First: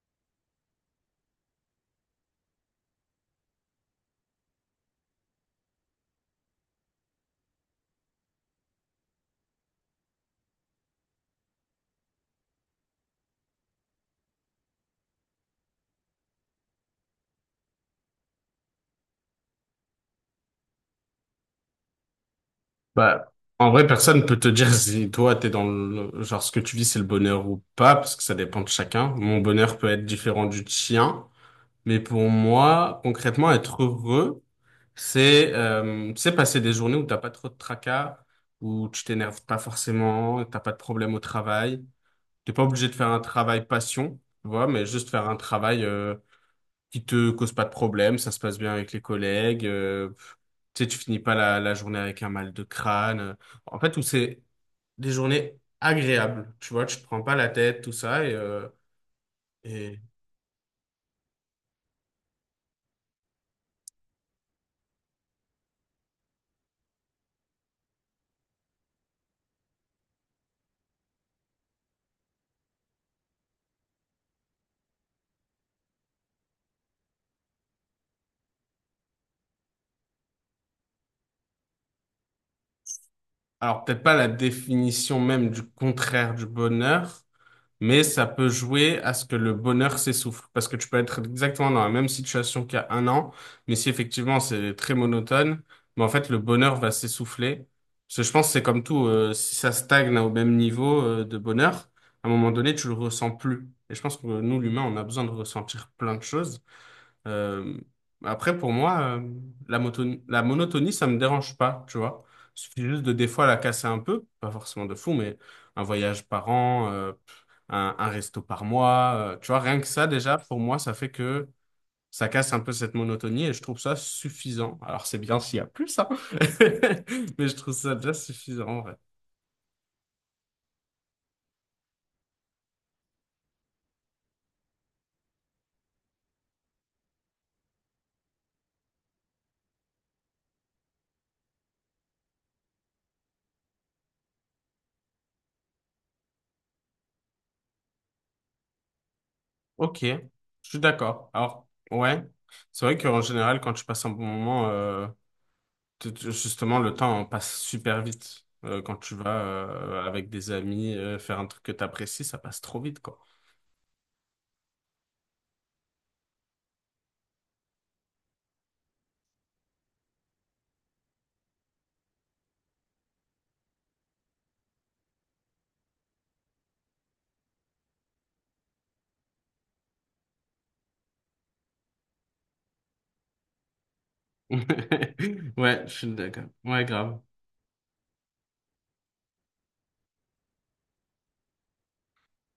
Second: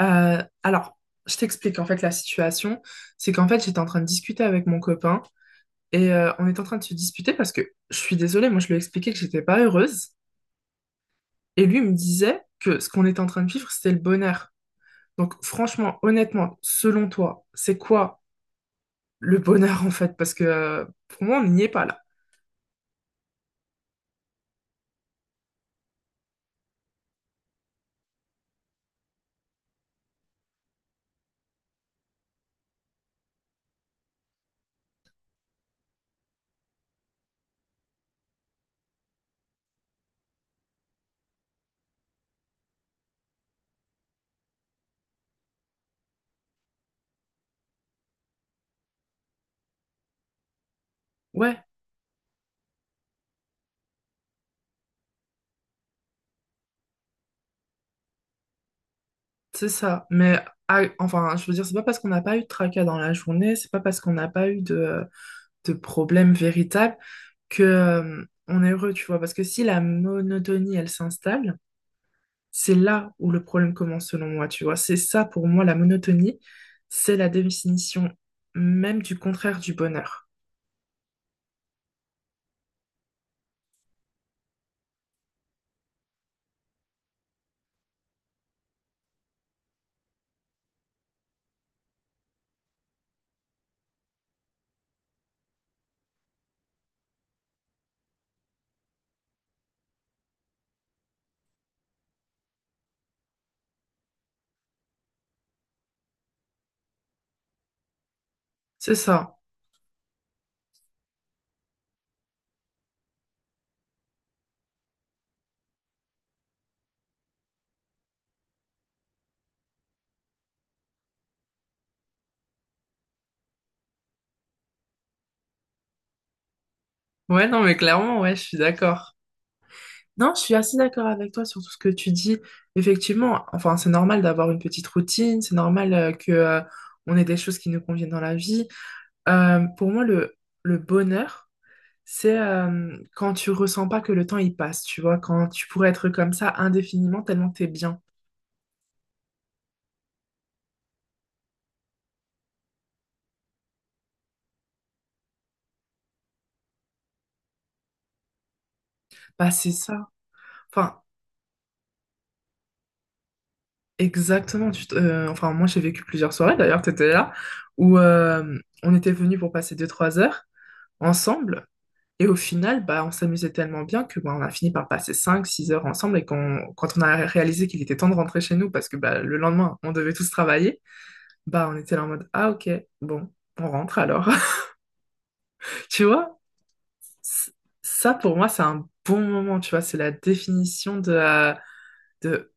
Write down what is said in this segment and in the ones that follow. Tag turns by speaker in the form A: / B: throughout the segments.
A: Alors, je t'explique en fait la situation. C'est qu'en fait, j'étais en train de discuter avec mon copain et on est en train de se disputer parce que je suis désolée, moi je lui ai expliqué que j'étais pas heureuse et lui il me disait que ce qu'on était en train de vivre, c'était le bonheur. Donc, franchement, honnêtement, selon toi, c'est quoi le bonheur en fait? Parce que pour moi, on n'y est pas là.
B: Bah, en vrai, personne peut te dire si toi, t'es dans le, genre, ce que tu vis, c'est le bonheur ou pas, parce que ça dépend de chacun. Mon bonheur peut être différent du tien, mais pour moi, concrètement, être heureux, c'est passer des journées où t'as pas trop de tracas, où tu t'énerves pas forcément, t'as pas de problème au travail. T'es pas obligé de faire un travail passion, tu vois, mais juste faire un travail, qui te cause pas de problème, ça se passe bien avec les collègues, tu sais, tu finis pas la,
A: Ouais,
B: la journée avec un mal de crâne. En fait, où c'est des journées agréables, tu vois, tu te prends pas la tête, tout ça.
A: c'est
B: Et...
A: ça. Mais ah, enfin, je veux dire, c'est pas parce qu'on n'a pas eu de tracas dans la journée, c'est pas parce qu'on n'a pas eu de problème véritable que on est heureux, tu vois. Parce que si la monotonie, elle s'installe, c'est là où le problème commence, selon moi, tu vois. C'est ça, pour moi, la monotonie, c'est la définition même du contraire du bonheur.
B: Alors, peut-être pas la définition même du contraire du bonheur, mais ça peut jouer à ce que le bonheur s'essouffle. Parce que tu peux être exactement dans la même situation qu'il y a un an, mais si effectivement c'est très monotone, mais en fait le bonheur va s'essouffler. Parce que je pense que c'est comme tout, si ça stagne au même niveau, de bonheur, à un moment donné, tu le ressens plus. Et je pense que nous, l'humain, on a besoin de ressentir plein de choses. Euh, après, pour
A: C'est
B: moi,
A: ça.
B: la monotonie, ça me dérange pas, tu vois. Il suffit juste de des fois la casser un peu, pas forcément de fou, mais un voyage par an, un resto par mois, tu vois, rien que ça, déjà, pour moi, ça fait que ça casse un peu cette monotonie et je trouve ça suffisant. Alors, c'est bien s'il y a plus, hein, mais
A: Ouais,
B: je
A: non,
B: trouve
A: mais
B: ça déjà
A: clairement, ouais, je suis
B: suffisant, en vrai.
A: d'accord. Non, je suis assez d'accord avec toi sur tout ce que tu dis. Effectivement, enfin, c'est normal d'avoir une petite routine, c'est normal que on ait des choses qui nous conviennent dans la vie. Pour moi, le bonheur, c'est quand tu ressens pas que le temps il passe, tu vois, quand tu pourrais être comme ça indéfiniment tellement t'es bien.
B: Ok, je suis d'accord. Alors, ouais, c'est vrai qu'en général, quand tu passes un bon moment, justement, le temps passe super vite. Quand tu vas
A: Bah c'est ça.
B: avec des amis
A: Enfin,
B: faire un truc que tu apprécies, ça passe trop vite, quoi.
A: exactement. Enfin, moi j'ai vécu plusieurs soirées d'ailleurs, t'étais là, où on était venus pour passer deux trois heures ensemble. Et au final, bah, on s'amusait tellement bien que bah, on a fini par passer cinq six heures ensemble. Et quand on a réalisé qu'il était temps de rentrer chez nous, parce que bah, le lendemain, on devait tous travailler, bah, on était là en mode, ah ok, bon, on rentre alors.
B: Ouais, je
A: Tu
B: suis
A: vois?
B: d'accord. Ouais, grave.
A: c- Ça, pour moi, c'est un bon moment, tu vois. C'est la définition de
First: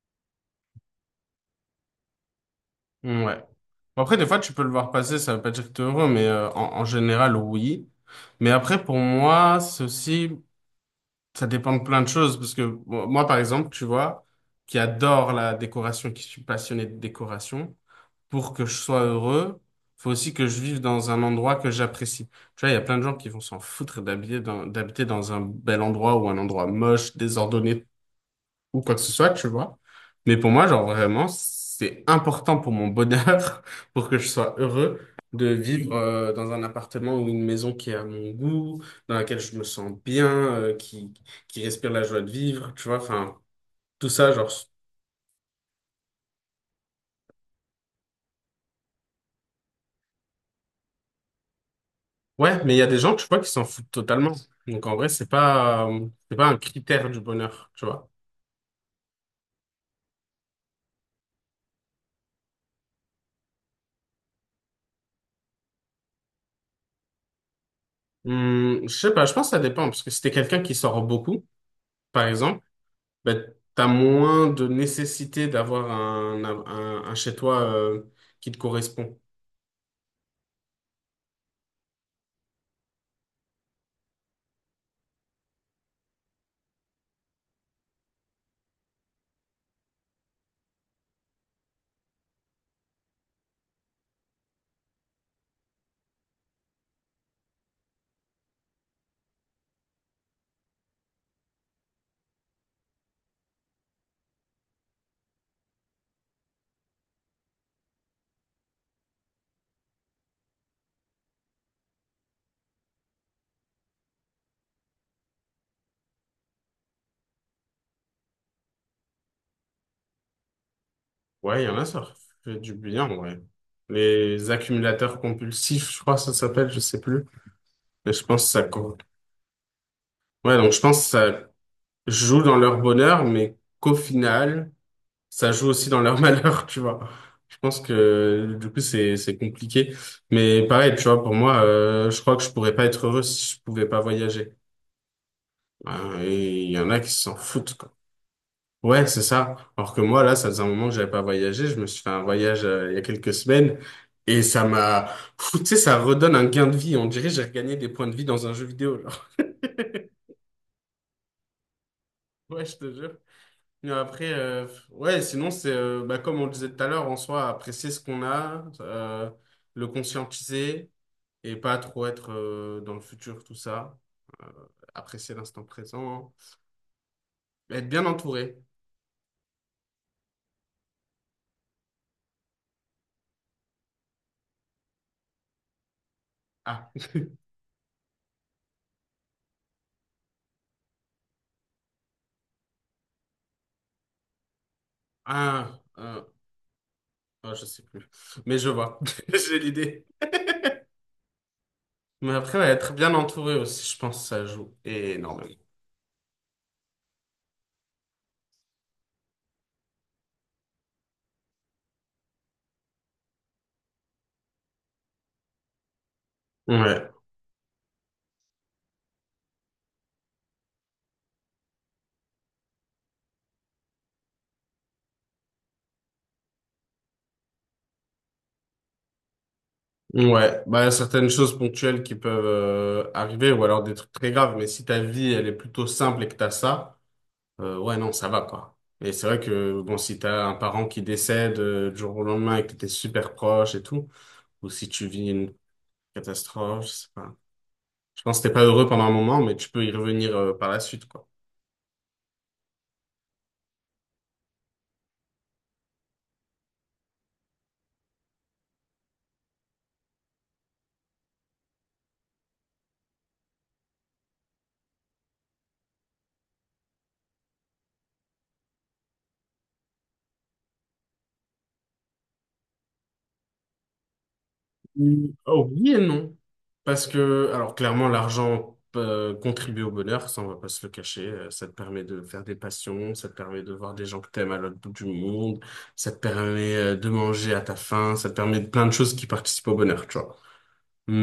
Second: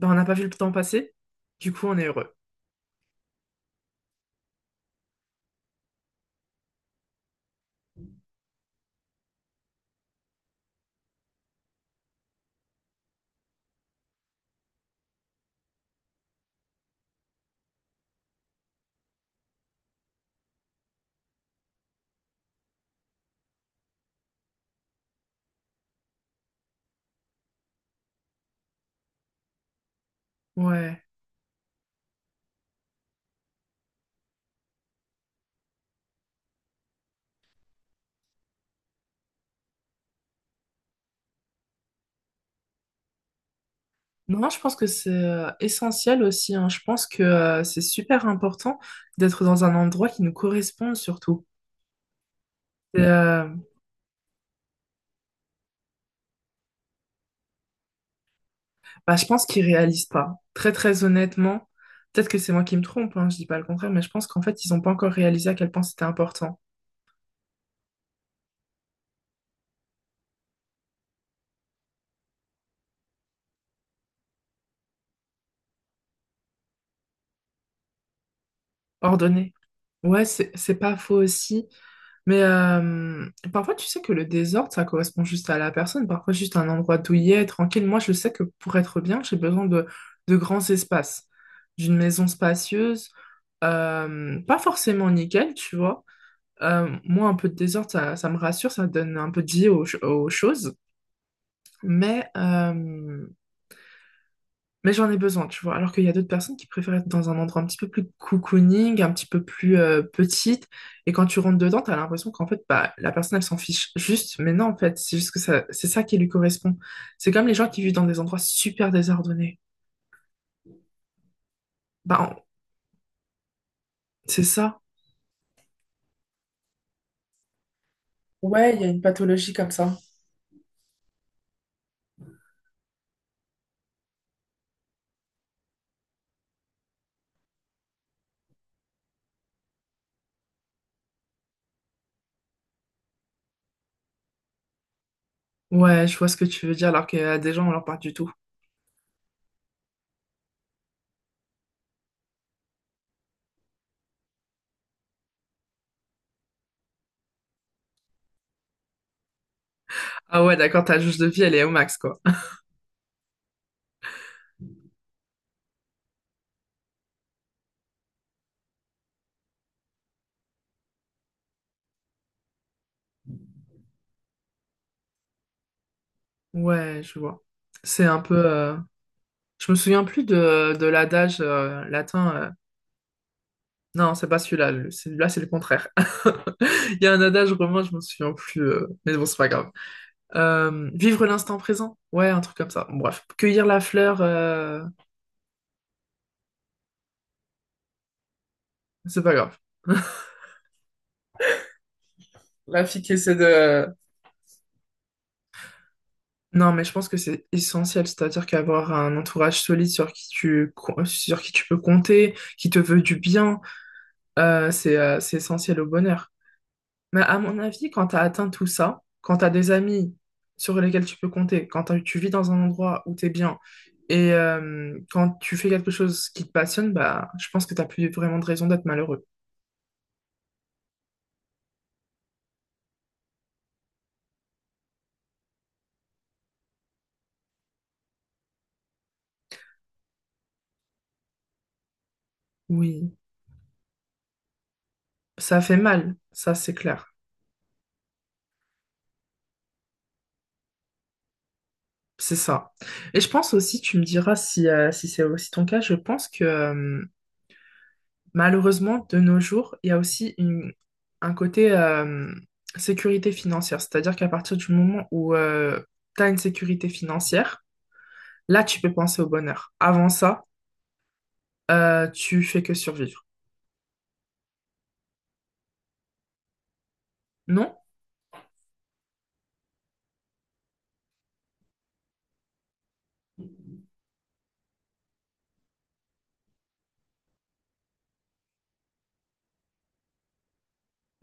A: bah, on n'a pas vu le temps passer, du coup, on est heureux.
B: Ouais. Bon, après, des fois, tu peux le voir passer, ça veut pas dire que t'es heureux, mais en, en général, oui. Mais après, pour moi, ceci ça dépend de plein de choses, parce que bon, moi, par exemple, tu vois, qui adore la décoration, qui suis passionné de décoration, pour que je sois heureux, faut aussi que je vive dans un endroit que j'apprécie. Tu vois, il y a plein de gens qui vont s'en foutre d'habiter dans un bel endroit ou un endroit moche, désordonné, ou quoi que ce soit, tu vois. Mais pour moi, genre
A: Ouais.
B: vraiment, c'est important pour mon bonheur, pour que je sois heureux, de vivre dans un appartement ou une maison qui est à mon goût, dans laquelle je me sens bien, qui respire la joie de vivre, tu vois. Enfin, tout ça,
A: Non,
B: genre.
A: je pense que c'est essentiel aussi, hein. Je pense que c'est super important d'être dans un endroit qui nous corresponde surtout.
B: Ouais, mais il y a des
A: Et,
B: gens, tu vois, qui s'en foutent totalement. Donc en vrai, c'est pas un critère du bonheur, tu vois.
A: bah, je pense qu'ils réalisent pas. Très, très honnêtement, peut-être que c'est moi qui me trompe, hein, je dis pas le contraire, mais je pense qu'en fait, ils n'ont pas encore réalisé à quel point c'était important.
B: Je sais pas, je pense que ça dépend, parce que si t'es quelqu'un qui sort beaucoup, par exemple, ben, tu as moins de nécessité d'avoir un chez toi qui te correspond.
A: Ordonné. Ouais, c'est pas faux aussi. Mais parfois, tu sais que le désordre, ça correspond juste à la personne. Parfois, juste un endroit douillet, tranquille. Moi, je sais que pour être bien, j'ai besoin de grands espaces, d'une maison spacieuse, pas forcément nickel, tu vois. Moi, un peu de désordre, ça me rassure, ça donne un peu de vie aux choses. Mais euh, mais j'en ai besoin, tu vois. Alors qu'il y a d'autres personnes qui préfèrent être dans un endroit un petit peu plus cocooning, un petit peu plus petite. Et quand tu rentres dedans, t'as l'impression qu'en fait, bah, la personne, elle s'en fiche juste. Mais non, en fait, c'est juste que ça, c'est ça qui lui correspond. C'est comme les gens qui vivent dans des endroits super désordonnés.
B: Ouais, il y en a, ça
A: Bah, on-
B: fait du bien, en vrai.
A: c'est
B: Les
A: ça.
B: accumulateurs compulsifs, je crois que ça s'appelle, je sais plus. Mais je pense que
A: Ouais, il y a une pathologie comme ça.
B: ouais, donc je pense que ça joue dans leur bonheur, mais qu'au final, ça joue aussi dans leur malheur, tu vois. Je pense que du coup, c'est compliqué. Mais pareil, tu vois, pour moi, je crois que je pourrais pas être heureux si je pouvais pas voyager.
A: Ouais, je vois ce que
B: Et
A: tu
B: il
A: veux
B: y
A: dire,
B: en a
A: alors
B: qui
A: qu'il y
B: s'en
A: a des gens, on
B: foutent,
A: leur
B: quoi.
A: parle du tout.
B: Ouais, c'est ça. Alors que moi, là, ça faisait un moment que j'avais pas voyagé. Je me suis fait un voyage il y a quelques semaines et ça m'a, pfff, tu sais, ça redonne un gain de vie. On dirait que j'ai regagné des points de vie dans un jeu vidéo. Genre.
A: Ah ouais, d'accord, ta jauge de vie, elle est au max, quoi.
B: Ouais, je te jure. Mais après, ouais, sinon, c'est bah, comme on le disait tout à l'heure, en soi, apprécier ce qu'on a, le conscientiser et pas trop être dans le futur, tout ça. Euh, Apprécier l'instant présent,
A: Ouais, je vois.
B: être
A: C'est
B: bien
A: un peu.
B: entouré.
A: Je me souviens plus de l'adage latin. Non, c'est pas celui-là. Celui-là, c'est le contraire.
B: Ah,
A: Il y a un adage romain, je me souviens plus. Mais bon, c'est pas grave. Vivre l'instant présent. Ouais, un truc comme ça. Bon, bref. Cueillir la fleur,
B: ah, euh, oh, je sais plus. Mais je vois,
A: c'est pas
B: j'ai
A: grave.
B: l'idée. Mais après, ouais,
A: La
B: être
A: fille qui
B: bien
A: essaie
B: entouré
A: de.
B: aussi, je pense que ça joue énormément.
A: Non, mais je pense que c'est essentiel, c'est-à-dire qu'avoir un entourage solide sur qui tu peux compter, qui te veut du bien, c'est essentiel au bonheur.
B: Ouais,
A: Mais à mon avis, quand tu as atteint tout ça, quand tu as des amis sur lesquels tu peux compter, quand tu vis dans un endroit où tu es bien et quand tu fais quelque chose qui te passionne, bah, je pense que tu plus vraiment de raison d'être malheureux.
B: ouais. Bah, certaines choses ponctuelles qui peuvent arriver, ou alors des trucs très graves, mais si ta vie, elle est plutôt simple et que t'as ça, ouais, non, ça va, quoi. Et c'est vrai que, bon, si t'as un parent qui décède du jour au lendemain et que t'es
A: Oui,
B: super proche et tout, ou si tu vis une
A: ça fait mal, ça c'est
B: catastrophe, je sais
A: clair.
B: pas. Je pense que t'es pas heureux pendant un moment, mais tu peux y revenir par la suite, quoi.
A: C'est ça. Et je pense aussi, tu me diras si, si c'est aussi ton cas, je pense que malheureusement, de nos jours, il y a aussi un côté sécurité financière. C'est-à-dire qu'à partir du moment où tu as une sécurité financière, là, tu peux penser au bonheur. Avant ça, tu fais que survivre.
B: Mm, oh, oui et non. Parce que, alors
A: Non?
B: clairement, l'argent contribue au bonheur, ça on va pas se le cacher. Ça te permet de faire des passions, ça te permet de voir des gens que t'aimes à l'autre bout du monde, ça te permet de manger à ta faim, ça te permet de plein de choses qui participent au bonheur, tu vois.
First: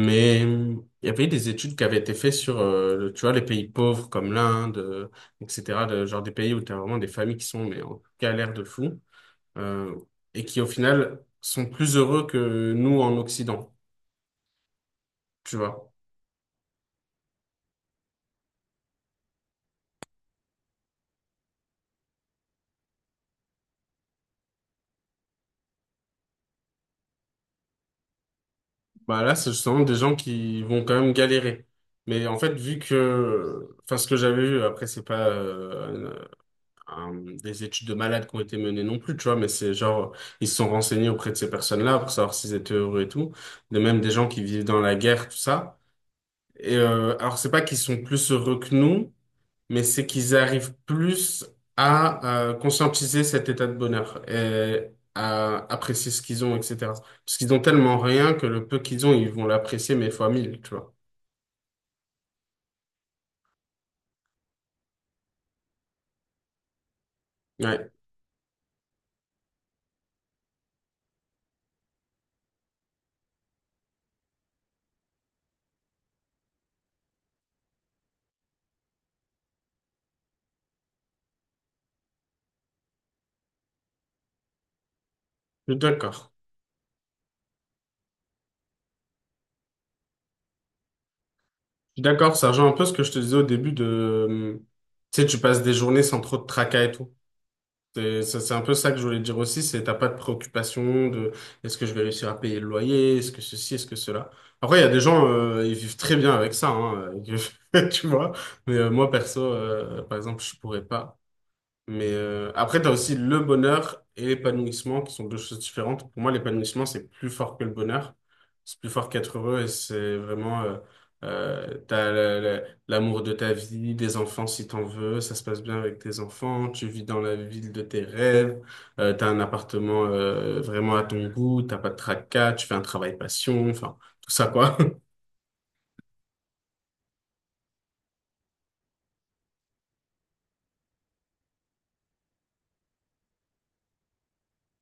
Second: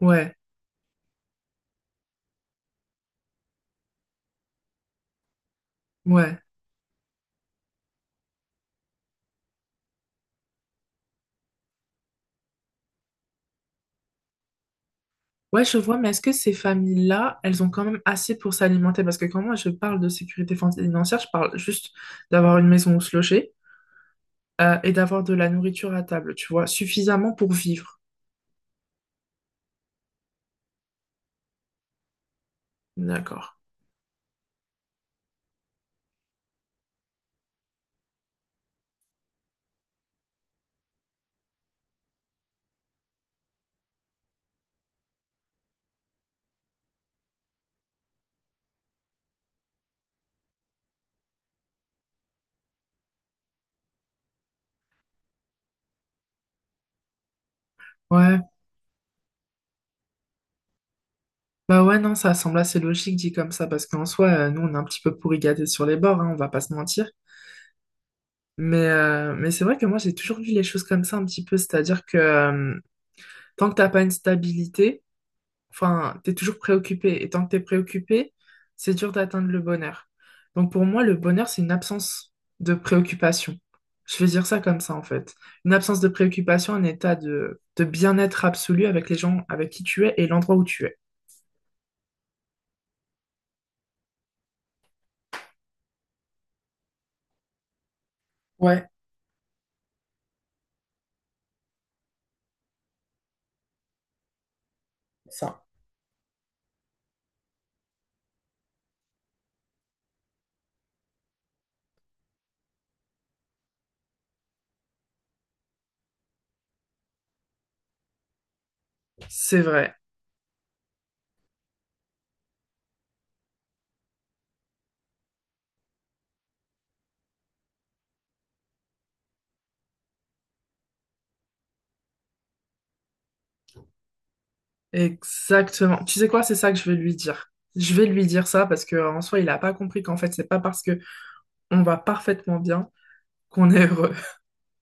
A: Ouais,
B: il y avait des études qui avaient été faites sur, tu vois, les pays pauvres comme l'Inde, etc. Genre des
A: ouais.
B: pays où tu as vraiment des familles qui sont mais en galère de fou euh, et qui au final sont plus heureux que nous en Occident, tu
A: Ouais, je
B: vois.
A: vois, mais est-ce que ces familles-là, elles ont quand même assez pour s'alimenter? Parce que quand moi je parle de sécurité financière, je parle juste d'avoir une maison où se loger et d'avoir de la nourriture à table, tu vois, suffisamment pour vivre.
B: Bah là, c'est justement des gens qui vont quand même galérer. Mais en fait, vu
A: D'accord.
B: que, enfin, ce que j'avais vu, après, c'est pas un- un- des études de malades qui ont été menées non plus, tu vois, mais c'est genre, ils se sont renseignés auprès de ces personnes-là pour savoir s'ils étaient heureux et tout. De même, des gens qui vivent dans la guerre, tout ça. Et alors, c'est pas qu'ils sont plus heureux que nous, mais c'est qu'ils arrivent plus à conscientiser cet état de bonheur et à apprécier ce qu'ils ont, etc. Parce qu'ils ont tellement rien
A: Ouais.
B: que le peu qu'ils ont, ils vont l'apprécier, mais fois mille, tu vois.
A: Bah ouais, non, ça semble assez logique dit comme ça, parce qu'en soi, nous, on est un petit peu pourri gâtés sur les bords, hein, on va pas se mentir.
B: Ouais,
A: Mais c'est vrai que moi, j'ai toujours vu les choses comme ça un petit peu, tant que t'as pas une stabilité, enfin, t'es toujours préoccupé. Et tant que t'es préoccupé, c'est dur d'atteindre le bonheur. Donc pour moi, le bonheur, c'est une absence de préoccupation. Je vais dire ça comme ça, en fait.
B: je
A: Une
B: suis
A: absence de
B: d'accord.
A: préoccupation, un état de bien-être absolu avec les gens avec qui tu es et l'endroit où tu es.
B: Je suis d'accord, ça rejoint un peu ce que je te disais au début de... Tu sais, tu passes des journées sans trop de tracas et tout. C'est un peu
A: Ouais,
B: ça que je voulais dire aussi, c'est t'as pas de préoccupation de est-ce que je vais réussir à payer le loyer, est-ce que ceci, est-ce que cela. Après, il y a des gens,
A: ça.
B: ils vivent très bien avec ça, hein, tu vois. Mais moi, perso, par exemple, je pourrais pas. Mais après, tu as aussi le bonheur et l'épanouissement qui sont deux choses différentes. Pour moi, l'épanouissement, c'est plus fort que le bonheur. C'est plus fort qu'être
A: C'est
B: heureux et
A: vrai,
B: c'est vraiment, euh, t'as la- la- l'amour de ta vie, des enfants si t'en veux, ça se passe bien avec tes enfants, tu vis dans la ville de tes rêves, t'as un appartement vraiment à ton goût, t'as pas de tracas, tu fais un travail passion, enfin, tout ça quoi.
A: exactement. Tu sais quoi, c'est ça que je vais lui dire. Je vais lui dire ça parce que en soi, il a pas compris qu'en fait, c'est pas parce que on va parfaitement bien qu'on est heureux.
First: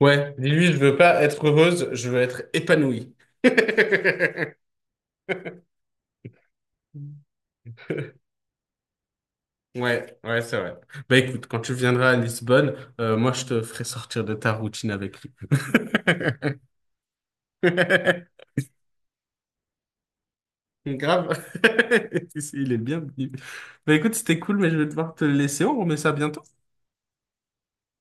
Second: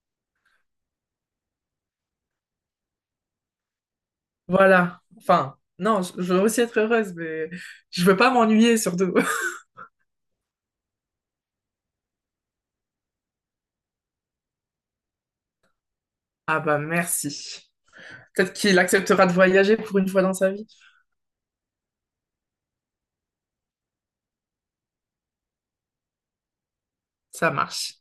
B: Ouais, dis-lui, je veux pas être heureuse, je veux être épanouie.
A: Voilà. Enfin, non, je veux aussi être heureuse, mais je veux pas m'ennuyer surtout.
B: Ouais, ouais, c'est vrai. Bah écoute, quand tu viendras à Lisbonne, moi je te ferai sortir de ta routine avec lui.
A: Ah bah merci. Peut-être qu'il acceptera de voyager pour une fois dans sa vie.
B: Grave. Il est bienvenu. Bah écoute, c'était cool, mais je vais devoir te laisser. On remet ça bientôt.
A: Ça marche.